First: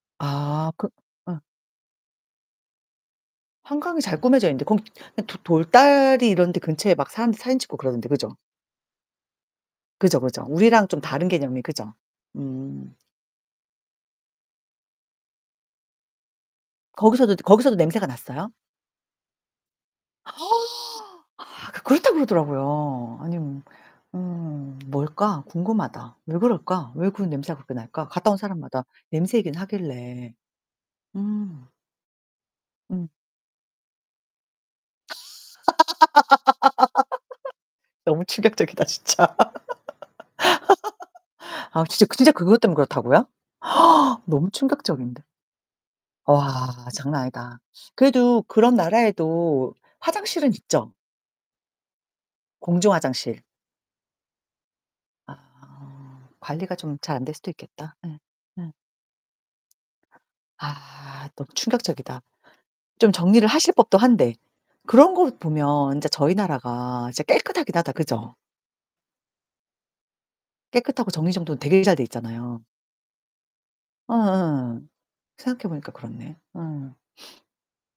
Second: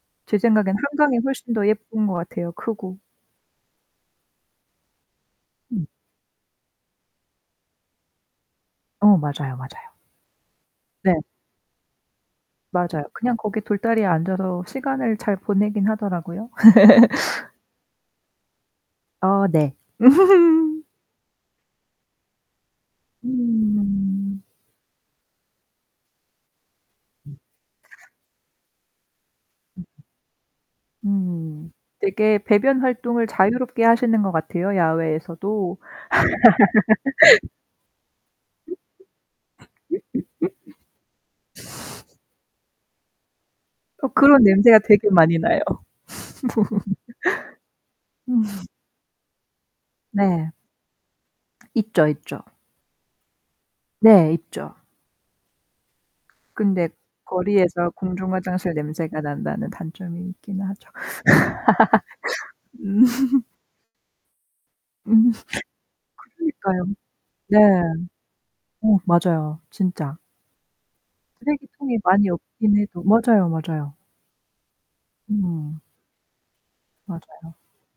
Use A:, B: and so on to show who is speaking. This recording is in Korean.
A: 제
B: 아
A: 생각에는
B: 그
A: 한강이
B: 예.
A: 훨씬 더 예쁜 것 같아요, 크고.
B: 한강이 잘 꾸며져 있는데 거기 도
A: 음.
B: 돌다리 이런 데 근처에 막 사람들 사진 찍고 그러던데, 그죠?
A: 어 맞아요, 맞아요.
B: 그죠, 그죠. 우리랑 좀
A: 네.
B: 다른 개념이 그죠? 음.
A: 맞아요. 그냥 거기 돌다리에 앉아서 시간을 잘 보내기는 하더라고요.
B: 거기서도 거기서도 냄새가 났어요?
A: 어 네.
B: 아 그렇다 그러더라고요. 아니 뭐
A: 음.
B: 음 뭘까? 궁금하다. 왜 그럴까? 왜 그 냄새가 그렇게 날까? 갔다 온 사람마다 냄새 얘기는 하길래. 음.
A: 음. 되게 배변
B: 음.
A: 활동을 자유롭게 하시는 것 같아요, 야외에서도.
B: 너무 충격적이다 진짜. 아 진짜 진짜 그것 때문에 그렇다고요?
A: 어 그런
B: 너무
A: 냄새가 되게
B: 충격적인데.
A: 많이 나요.
B: 와. 장난 아니다.
A: 음.
B: 그래도 그런 나라에도
A: 네.
B: 화장실은 있죠?
A: 있죠, 있죠.
B: 공중 화장실.
A: 네. 있죠.
B: 아. 관리가
A: 근데
B: 좀 잘 안될 수도
A: 거리에서
B: 있겠다. 예.
A: 공중
B: 예.
A: 화장실 냄새가 난다는 단점이 있기는 하죠.
B: 아 너무 충격적이다.
A: 음.
B: 좀 정리를 하실 법도 한데.
A: 음.
B: 그런 거 보면 인제 저희
A: 그러니까요.
B: 나라가 진짜
A: 네.
B: 깨끗하기는 하다. 그죠?
A: 어 맞아요, 진짜.
B: 깨끗하고 정리정돈 되게 잘
A: 쓰레기통이
B: 돼
A: 많이
B: 있잖아요.
A: 없기는 해도 맞아요, 맞아요.
B: 어 예. 생각해
A: 음.
B: 보니까 그렇네. 어.
A: 맞아요.